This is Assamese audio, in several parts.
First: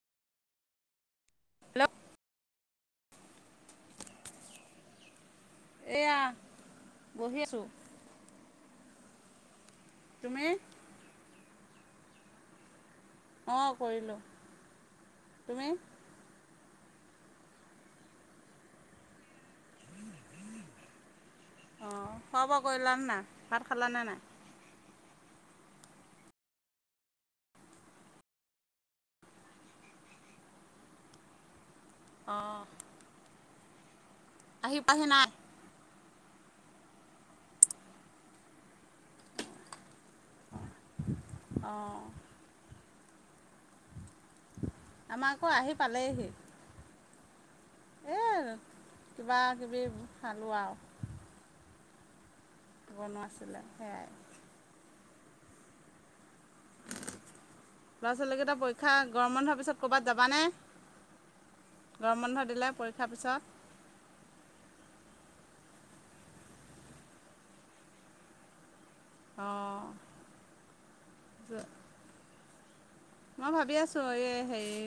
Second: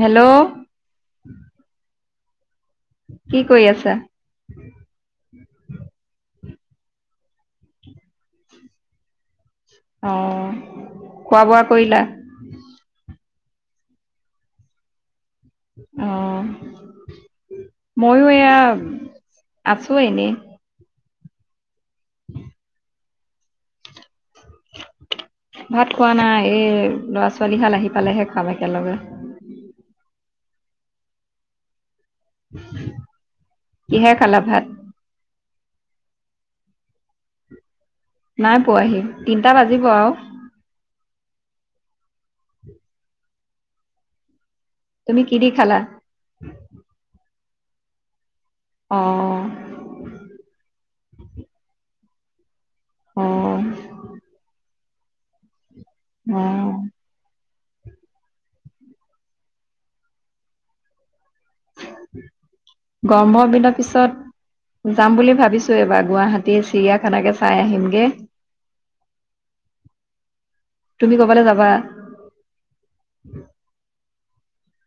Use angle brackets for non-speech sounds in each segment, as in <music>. হেল্ল'। প্ল কি কৰি আছা? এয়া, বহি আছো। অ' খোৱা-বোৱা। কৰিলা? অ'কৰিলো। অ'। ময়ো এয়া, আছো এনে। অ'খোৱা-বোৱা কৰিলা নে নাই? ভাত খালা নে নাই? ভাত খোৱা নাই, এই ল'ৰা ছোৱালীহাল আহি পালেহে খাম একেলগে। উ অঁ কিহে খালা ভাত? আহি পাহি নাই নাই পোৱাহি, তিনটা বাজিব আৰু। অঁ। তুমি আমাৰ কি দি আকৌ আহি খালা? পালেইহি। কিবা অ', কিবি খালো আৰু। অ', বনোৱাছিলে সেয়াই। অ। ল'ৰা-ছোৱালীকেইটা পৰীক্ষা গৰম বন্ধোৱাৰ পিছত কৰ'ৰবাত যাবানে? গৰম বন্ধ দিলে পৰীক্ষাৰ পিছত গৰমৰ দিনৰ পিছত। যাম বুলি ভাবিছোঁ এইবাৰ গুৱাহাটী চিৰিয়াখানাকে চাই আহিমগে। অহ' তুমি ক'বালৈ যাবা? মই ভাবি আছো এই হেৰি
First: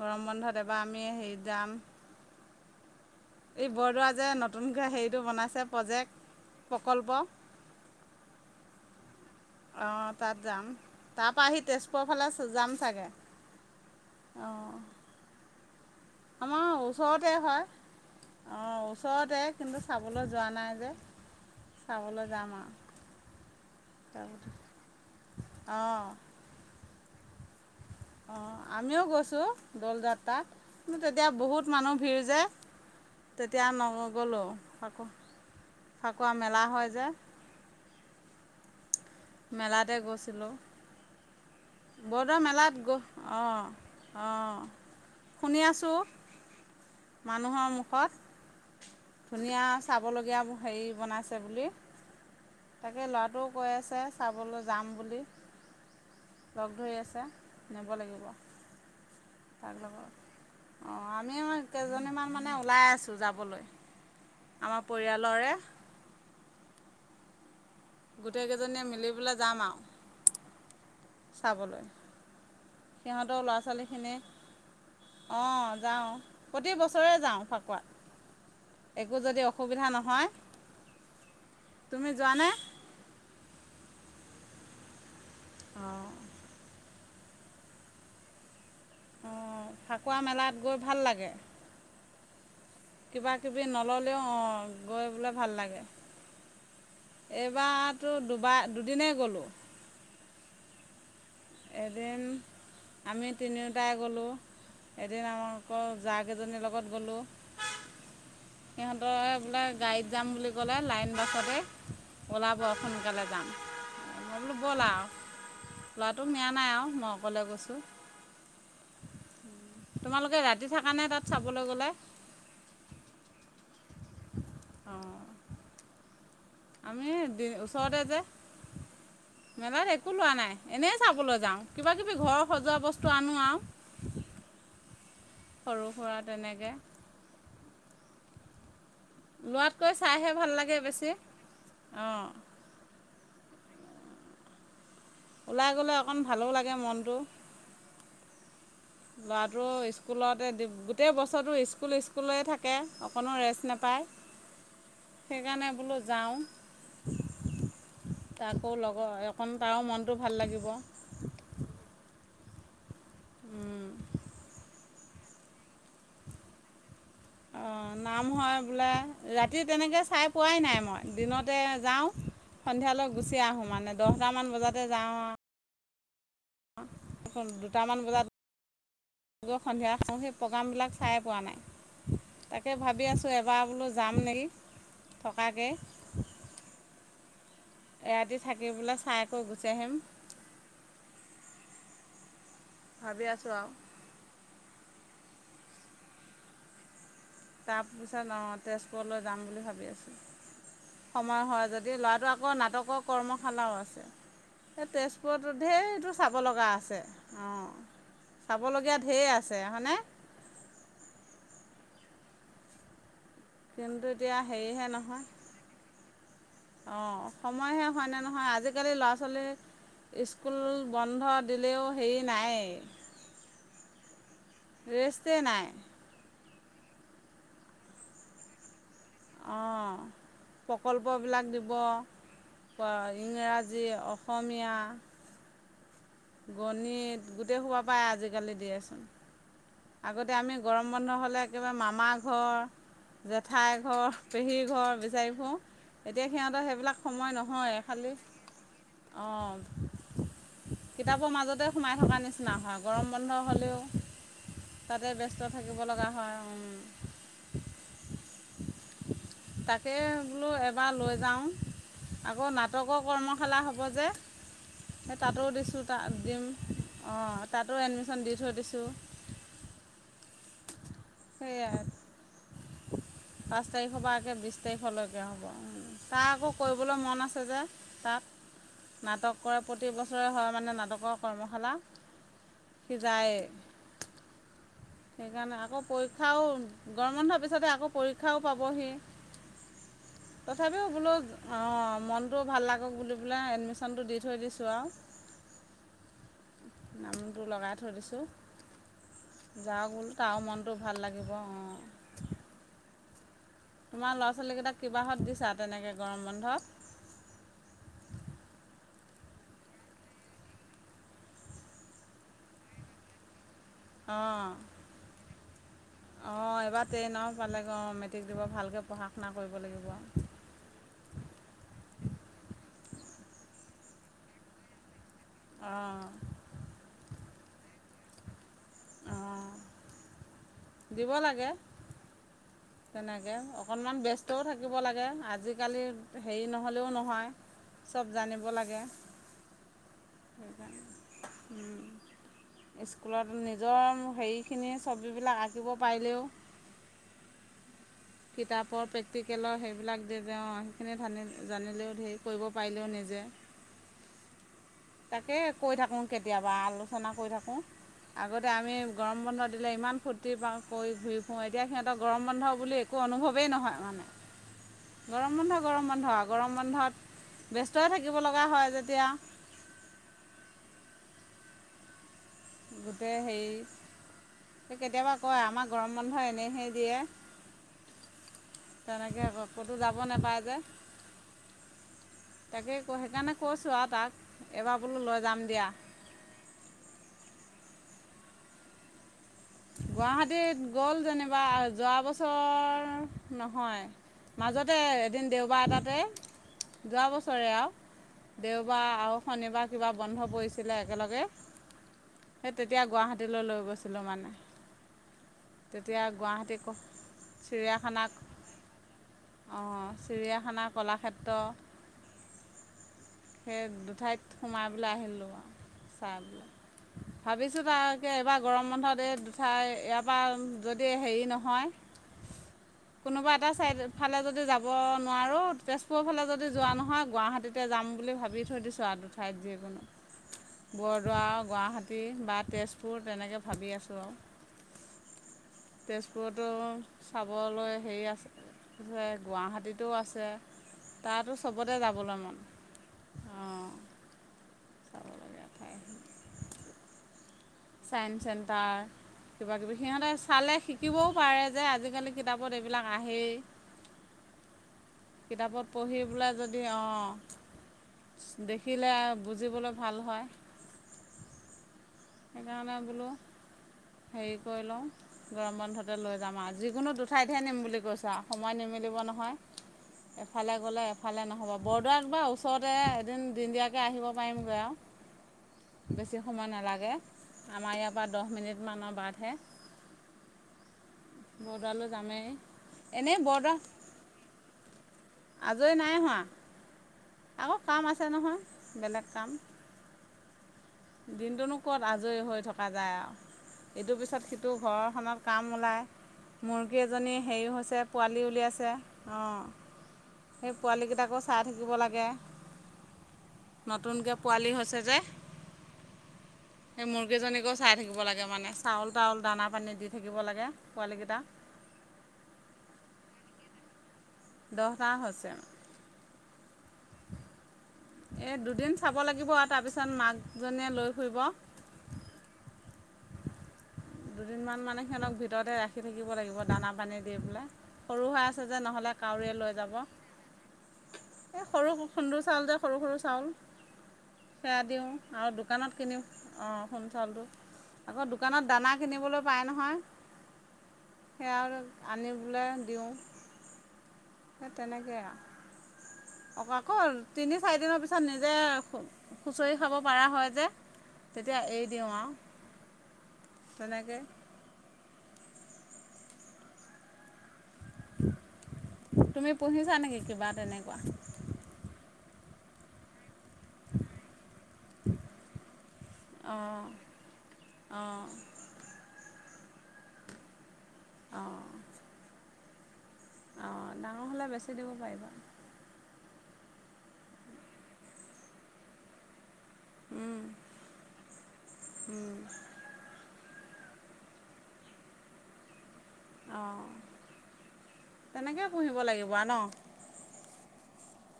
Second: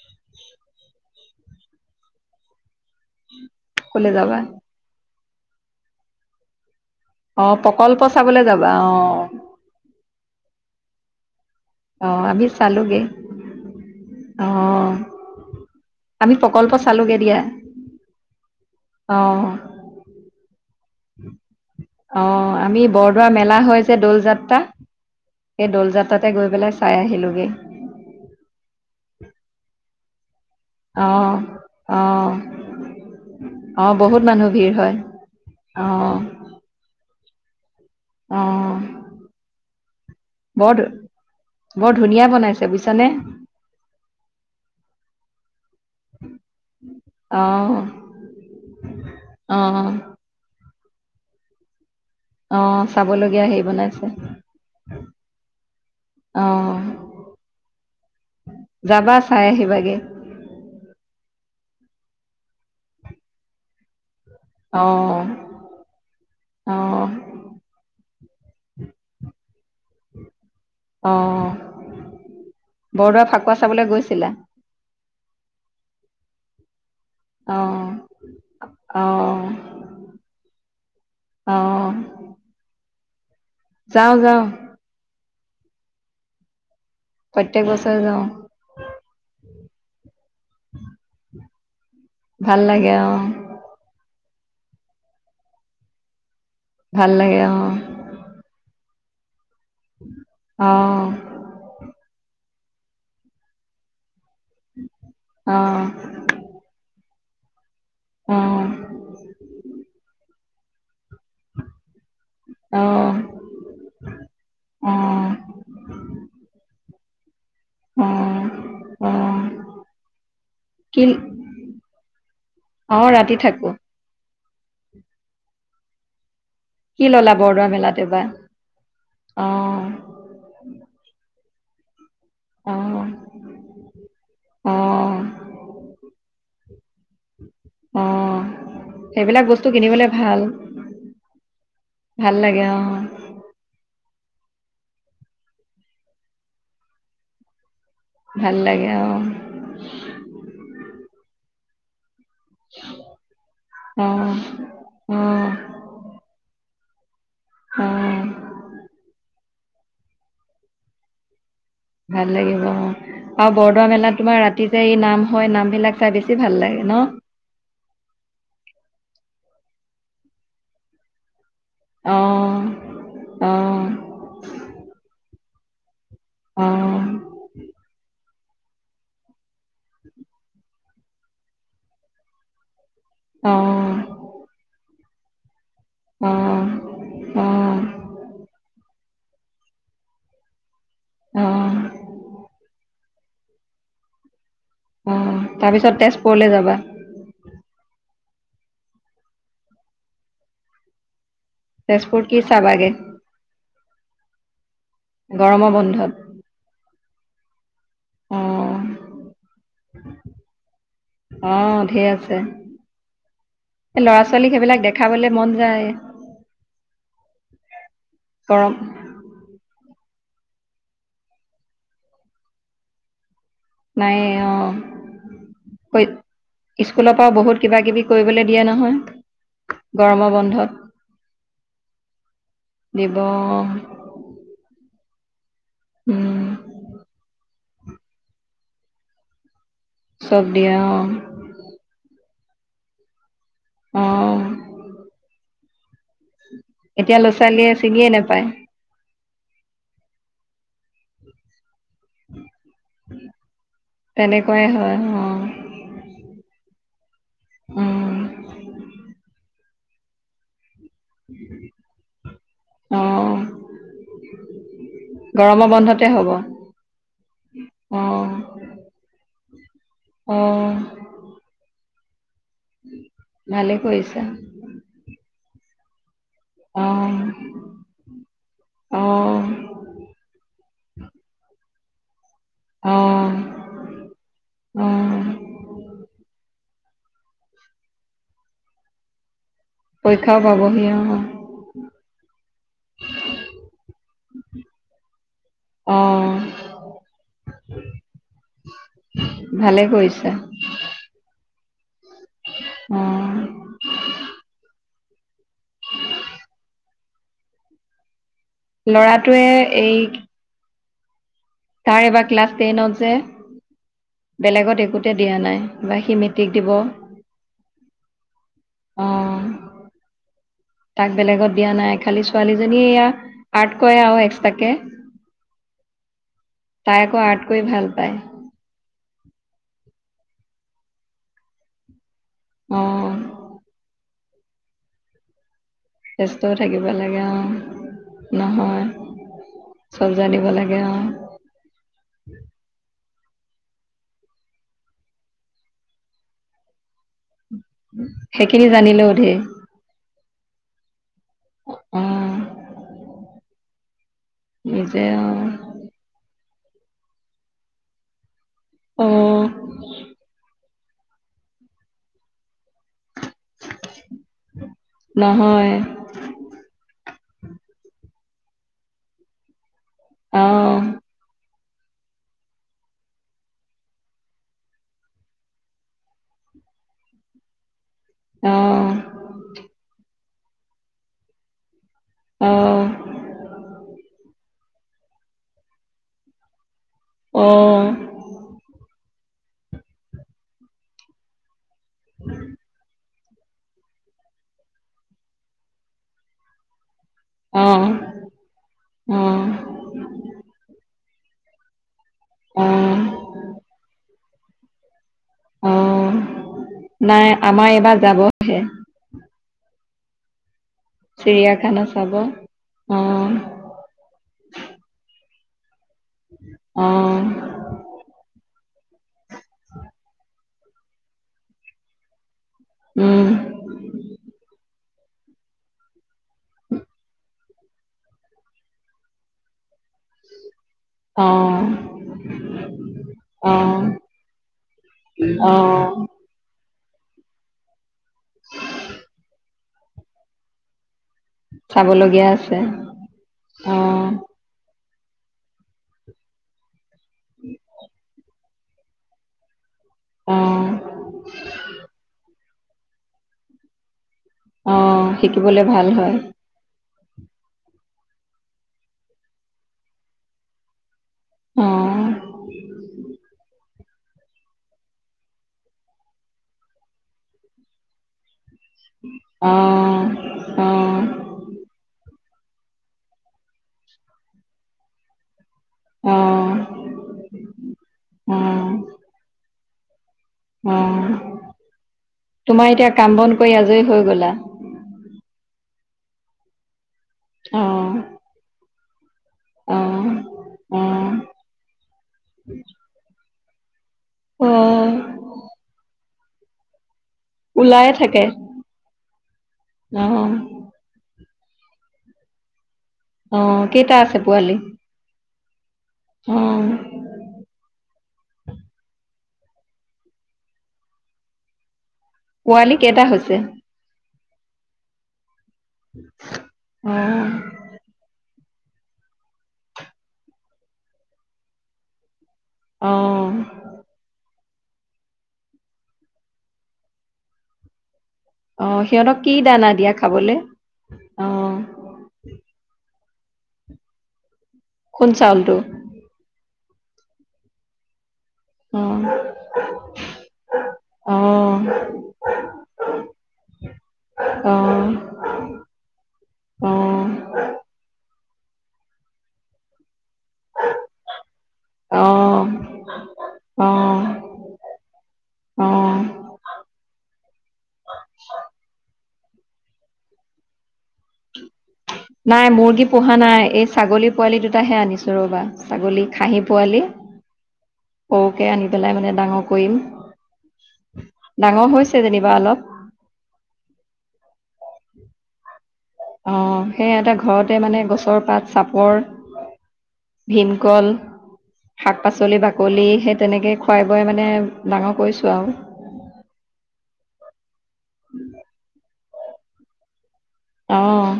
গৰম বন্ধত এবাৰ আমি হেৰি যাম। এই বৰদোৱা ক'লে যে যাবা? নতুনকে হেৰি টো বনাইছে প্ৰজেক্ট প্ৰকল্প অ' প্ৰকল্প চাবলে যাবা। অ' অ তাত যাম। তাত টাপা আহি তেজপুৰৰ অ', ফালে আমি যাম চালোগে। চাগৈ, অঁ' অ', আমি আমাৰ প্ৰকল্প চালোগে ওচৰতে দিয়া হয় অঁ ওচৰতে, অ', কিন্তু চাবলৈ যোৱা নাই যে। অ চাবলৈ যাম আৰু আমি বৰদোৱা মেলা হৈ যে দৌল তাৰপিছত যাত্ৰা সেই দৌল অঁ যাত্ৰাতে গৈ পেলাই চাই। আহিলোগৈ। অ আমিও গৈছো দল যাত্ৰাত। কিন্তু তেতিয়া অ', বহুত মানুহ ভিৰ অ', যায়, তেতিয়া অ', বহুত নগলো মানুহ ভিৰ হয় ফাকু অ', ফাকুৱা মেলা হয় যে। অঁ। মেলাতে গৈছিলোঁ। বৰ ধুনীয়া বৰদুৱাৰ বনাইছে মেলাত গ, বুজিছানে অঁ অঁ শুনি আছোঁ মানুহৰ অ', মুখত। ধুনীয়া অ', চাবলগীয়া বু- হেৰি বনাইছে বুলি। অ', তাকে চাবলগীয়া ল'ৰাটোও হেৰি কৈ আছে বনাইছে চাবলৈ যাম বুলি, লগ অ', ধৰি আছে নিব লাগিব যাবা চাই তাক আহিবাগে লগত অ, আমি কেইজনীমান মানে। ওলাই আছো যাবলৈ। আমাৰ অ পৰিয়ালৰে অ। গোটেই কেইজনীয়ে মিলি পেলাই যাম আৰু। অ', চাবলৈ, বৰদোৱা সিহঁতৰ ফাকুৱা ল'ৰা চাবলৈ ছোৱালী খিনি, গৈছিলা অ যাওঁ প্ৰতি বছৰে যাওঁ অ', ফাকুৱাত। একো যদি অ', অসুবিধা নহয়। অ', তুমি যোৱানে? যাওঁ যাওঁ। অঁ। প্ৰত্যেক বছৰে যাওঁ। অঁ ফাকুৱা মেলাত গৈ ভাল লাগে। ভাল লাগে অ কিবা কিবি নললেও অ। গৈ বোলে ভাল লাগে। ভাল লাগে অ এইবাটো দুবাৰ দু- দিনেই গ'লোঁ। অ। এদিন আমি তিনিওটাই গ'লোঁ। এদিন আমা অ আকৌ জা কেইজনীৰ লগত গ'লোঁ। অ সিহঁতৰ বোলে গাড়ীত যাম বুলি, গ'লে লাইন, বাছতে ওলাব সোনকালে অ যাম বোলো ব ওলা অ আৰু। নাই আৰু মই অকলে গৈছো। অ অ তোমালোকে ৰাতি থাকা কি নে তাত চাবলৈ গলে? অ ৰাতি থাকো অঁ। কি আমি ললা বৰদোৱা মেলাত ওচৰতে যে। এইবাৰ অ মেলাত একো লোৱা নাই এনেই চাবলৈ যাওঁ। কিবা তি ঘৰৰ অ সজোৱা বস্তু আনো আৰু অ সৰু সুৰা তেনেকে আহ। সেইবিলাক বস্তু লোৱাতকৈ কিনিবলে চাইহে ভাল, লাগে বেছি অঁ ভাল লাগে আহ। ওলাই গ'লে অকণ ভালো লাগে মনটো। ভাল লাগে। অ ল'ৰাটো স্কুলতে দি গোটেই বছৰটো স্কুল স্কু স্কুল থাকে অকণো ৰেষ্ট নাপায় অ সেইকাৰণে বোলো যাওঁ। অ অ তাকৌ লগৰ কণ তাৰো মনটো ভাল লাগিব। ভাল লাগিব অ আৰু বৰদোৱা মেলাত তোমাৰ ৰাতি যে এই নাম হয়, নাম বিলাক চাই বেছি ভাল লাগে ন। অ নাম হয় বোলে ৰাতি তেনেকৈ চাই পোৱাই নাই মই দিনত। যাওঁ অ সন্ধিয়ালৈ গুচি অ আহোঁ মানে দহটামান বজাতে যাওঁ আৰু অ দুটামান বজাত। সন্ধিয়া হওঁ সেই প্ৰগ্ৰামবিলাক। চাই পোৱা নাই তাকে। ভাবি আছোঁ অ এবাৰ বোলো যাম নেকি। থকাকে অ অ এৰাতি থাকি বোলে চাই। থৈ গুচি আহিম অহ। ভাবি আছো আৰু। অ তাৰপিছত তেজপুৰলৈ যাবা। তাৰপিছত অ তেজপুৰলৈ যাম বুলি ভাবি আছোঁ সময় হয় যদি তেজপুৰ ল'ৰাটো কি আকৌ চাবাগে নাটকৰ কৰ্মশালাও আছে। এই তেজপুৰত গৰমৰ ঢেৰটো বন্ধত চাব লগা আছে আহ অ চাব লগীয়া ঢেৰ আছে হয়নে। অ ঢেৰ আছে এই কিন্তু ল'ৰা এতিয়া ছোৱালীক সেইবিলাক হেৰিহে নহয়, দেখাবলৈ মন যায় অঁ সময়হে হয়নে নহয় গৰম আজিকালি ল'ৰা ছোৱালী স্কুল বন্ধ দিলেও হেৰি নাই। নাই অ ৰেষ্টেই কৈ স্কুলৰ পৰাও বহুত কিবা কিবি কৰিবলৈ দিয়ে নহয়। অঁ গৰমৰ বন্ধত প্ৰকল্পবিলাক দিব, দিব ইংৰাজী, অসমীয়া। উম গণিত গোটেই সোপাপাই আজিকালি দিয়েচোন। আগতে চব আমি দিয়ে গৰম অ বন্ধ হলে একেবাৰে মামা ঘৰ জেঠাই ঘৰ অ পেহীৰ ঘৰ বিচাৰিবোৰ এতিয়া সিহঁতৰ সেইবিলাক এতিয়া ল'ৰা সময় ছোৱালীয়ে নহয় ছিগিয়ে খালি নোপায় অঁ কিতাপৰ মাজতে সোমাই থকা নিচিনা নহয় গৰম বন্ধ হ'লেও তেনেকুৱাই হয় তাতে অ ব্যস্ত থাকিব লগা হয়। উম তাকে বোলো এ পা লৈ যাওঁ আকৌ নাটকৰ অ কৰ্মশালা হ'ব যে সেই তাতো গৰমৰ দিছোঁ বন্ধতে তাত হ'ব দিম অঁ তাতো অ এডমিশ্যন দি থৈ দিছোঁ অ সেয়াই পাঁচ ভালে তাৰিখৰ পৰা কৰিছা আকে বিছ তাৰিখলৈকে হ'ব তাৰ আকৌ অ কৰিবলৈ মন আছে যে অ তাত নাটক প্ৰতি বছৰে হয় মানে নাটকৰ কৰ্মশালা অ সিজায় অ সেইকাৰণে আকৌ পৰীক্ষাও গৰম বন্ধৰ পিছতে আকৌ পৰীক্ষাও পাবহি পৰীক্ষাও পাবহি তথাপিও অ বোলো অঁ মনটো ভাল লাগক বুলি পোলে এডমিশ্যন টো দি থৈ দিছোঁ আৰু অ নামটো লগাই থৈ দিছোঁ ভালে যাওক বুলো কৰিছা তাও মনটো ভাল লাগিব অঁ উম তোমাৰ ল'ৰা ছোৱালী কেইটাক কিবাহত দিছা তেনেকৈ গৰম বন্ধত ল'ৰাটোৱে এই এইবাৰ ক্লাছ টেইনত যে অঁ বেলেগত একোতে দিয়া নাই বা সি মেট্ৰিক অঁ দিব এইবাৰ ট্ৰেইনৰ পালেগ অ মেট্ৰিক দিব ভালকৈ পঢ়া শুনা অ কৰিব লাগিব। তাক বেলেগত দিয়া নাই খালি ছোৱালীজনীয়ে এয়া আৰ্ট কৰে আৰু এক্সট্ৰাকে। অঁ আকৌ আঠ কৰি ভাল পায়। দিব লাগে অ তেনেকে অকনমান ব্যস্ত থাকিব লাগে আজি আজিকালি হেৰি ব্যস্তও থাকিব নহ'লেও লাগে নহয় অ চব জানিব লাগে। নহয় চব জানিব লাগে অ। স্কুলত নিজৰ হেৰিখিনি ছবিবিলাক আঁকিব পাৰিলেও। সেইখিনি কিতাপৰ জানিলেও ধেৰ প্ৰেক্টিকেলৰ সেইবিলাক তেওঁ সেইখিনি ধানি জানিলেও অ ধেৰ কৰিব পাৰিলেও নিজে নিজে অ তাকে কৈ থাকো কেতিয়া বা আলোচনা কৰি থাকোঁ আগত তাতে আমি অ গৰম বন্ধ দিলে ইমান ফূৰ্তি পাওঁ। কৰি ঘূৰি ফুওঁ এতিয়া সিহঁত গৰম বন্ধ বুলি <unintelligible> একো অনুভৱেই নহয় মানে গৰম বন্ধ নহয় গৰম বন্ধ আৰু গৰম বন্ধত ব্যস্ত থাক। <unintelligible> থাকিব লগা হয় যেতিয়া। অ গোটেই হেৰি কেতিয়াবা কয় আমাৰ গৰম বন্ধ এনেইহে দিয়ে। আহ তেনেকে ক ক'তো যাব নোপায়। <unintelligible> যে <unintelligible> তাকে আহ ক সেইকাৰণে কৈছো আও তাক <unintelligible> এইবাৰ বোলো লৈ যাম দিয়া। অ গুৱাহাটীত গ'ল যেনিবা যোৱা বছৰ নহয় মাজতে এদিন দেওবাৰ এটাতে যোৱা বছৰে আও আহ দেওবাৰ আৰু আহ শনিবাৰ কিবা বন্ধ পৰিছিলে। একে লগে সেই তেতিয়া আহ গুৱাহাটীলৈ লৈ গৈছিলো মানে। তেতিয়া আহ গুৱাহাটী নাই আমাৰ এইবাৰ চিৰিয়াখানাক যাবহে অ। চিৰিয়াখানাত কলাক্ষেত্ৰ চিৰিয়াখানা চাব অ সেই দুঠাইত সোমাই পেলাই আহিলোঁ। অ ভাবিছোঁ তাকে এইবাৰ গৰম বন্ধ এ দুদ <unintelligible> চাই ইয়াৰ পৰা যদি হেৰি নহয়। উম কোনোবা এটা চাইড ফালে যদি যাব। নোৱাৰো তেজপুৰৰ ফালে যদি যোৱা নহয় গুৱাহাটীতে যাম বুলি ভাবি থৈ দিছো আ দুঠাইত যিকোনো। <unintelligible> বৰদোৱা অ গুৱাহাটী বা তেজপুৰ তেনেকে অ ভাবি আছোঁ আও। অ চাবলৈ হেৰি আছে যে গুৱাহাটীত ত' আছে। তাতো চবতে যাবলৈ চাবলগীয়া মন আছে। অঁ। চাবলগীয়া ঠাই <inaudible> চাইন্স চেণ্টাৰ, কিবা কিবি। সিহঁতে অ চালে শিকিবও পাৰে যে আজিকালি কি কিতাপত এইবিলাক আহেই। অ শিকিবলে কিতাপত ভাল পঢ়ি হয় বোলে যদি অ দেখিলে বুজিবলৈ ভাল হয়। অঁ। সেইকাৰণে বোলো হেৰি কৰি লওঁ গৰম বন্ধতে লৈ যাম আৰু, যিকোনো দুঠাইতহে নিম বুলি কৈছে আৰু। সময় নিমিলিব নহয় অ এফালে অ গ'লে এফালে নহ'ব বৰদোৱাত বা ওচ ওচৰতে এদিন দিনদীয়াকৈ আহিব পাৰিমগৈ আৰু। অ বেছি সময় নালাগে। আমাৰ ইয়াৰ পৰা দহ অ মিনিট মানৰ বাটহে। অ বৰদোৱালৈ যামেই তোমাৰ এতিয়া কাম এনেই বন বৰদোৱা কৰি আজৰি হৈ গ'লা? আজৰি নাই হোৱা। আকৌ কাম আছে নহয়। বেলেগ কাম। অঁ। দিনটোনো ক'ত আজৰি হৈ থকা যায় আৰু। ইটোৰ পিছত অ সিটো ঘৰখনত কাম ওলাই। মুৰ্গী এ এজনী হেৰি হৈছে ওলায়ে থাকে পোৱালি উলিয়াইছে, অ অঁ সেই পোৱালিকেইটাকো চাই থাকিব লাগে। অ কেইটা নতুনকৈ আছে পোৱালি? হৈছে যে অ সেই মুৰ্গীজনীকো চাই থাকিব লাগে মানে চাউল তাউল দানা পানী দি থাকিব লাগে পোৱালিকেইটাক। পোৱালি কেইটা হৈছে? দহটা হৈছে। অঁ। এই দুদিন চাব লাগিব আৰু তাৰপিছত মাকজনীয়ে লৈ ফুৰিব। অঁ। দুদিনমান মানে সিহঁতক ভিতৰতে ৰাখি থাকিব লাগিব দানা পানী দি পেলাই। সৰু হৈ আছে যে অহ নহলে সিহঁতক কি কাউৰীয়ে লৈ দানা যাব দিয়া খাবলে এই অহ সৰু খুন্দুৰ চাউল যে সৰু, সৰু চাউল সেয়া দিওঁ খুদ আৰু চাউলটো দোকানত কিনিম অ। খুন্দো চাউলটো আকৌ দোকানত অহ কিনিবলে পায় নহয় সেইয়া ও অহ আনিবলৈ দিও হেই অহ তেনেকেই আও অহ আকৌ তিনি চাৰিদিনৰ পিছত যে খুচৰি খাব পাৰা হয় যে তেতিয়া এৰি দিও আও অহ তেনেকে অ তুমি পুহিছা নেকি কিবা তেনেকোৱা। নাই মুৰ্গী পুহি অহা নাই এই ছাগলী পোৱালি দুটাহে আনিছো ৰ'বা ছাগলী খাহী অঁ পোৱালি অঁ সৰুকে আনি পেলাই মানে ডাঙৰ কৰিম। ডাঙৰ হৈছে যেনিবা অলপ। অ ডাঙৰ হলে বেছি দিব পাৰিবা। অ সেই এটা ঘৰতে মানে গছৰ পাত চাপৰ ভীমকল শাক পাচলি বাকলি সেই তেনেকে খুৱাই বোৱাই মানে ডাঙৰ কৰিছোঁ আৰু। অ তেনেকে পুহিব লাগিব। ৱান অহ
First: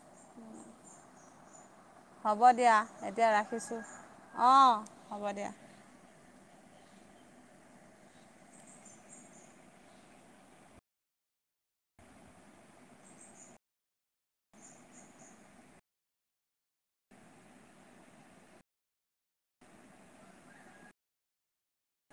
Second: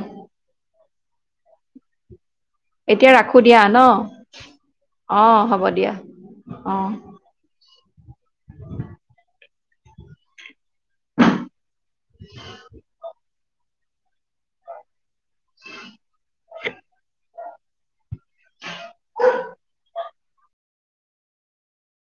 হ'ব দিয়া এতিয়া ৰাখোঁ দিয়া ন ৰাখিছোঁ অ হ'ব দিয়া। অ <unintelligible> <unintelligible>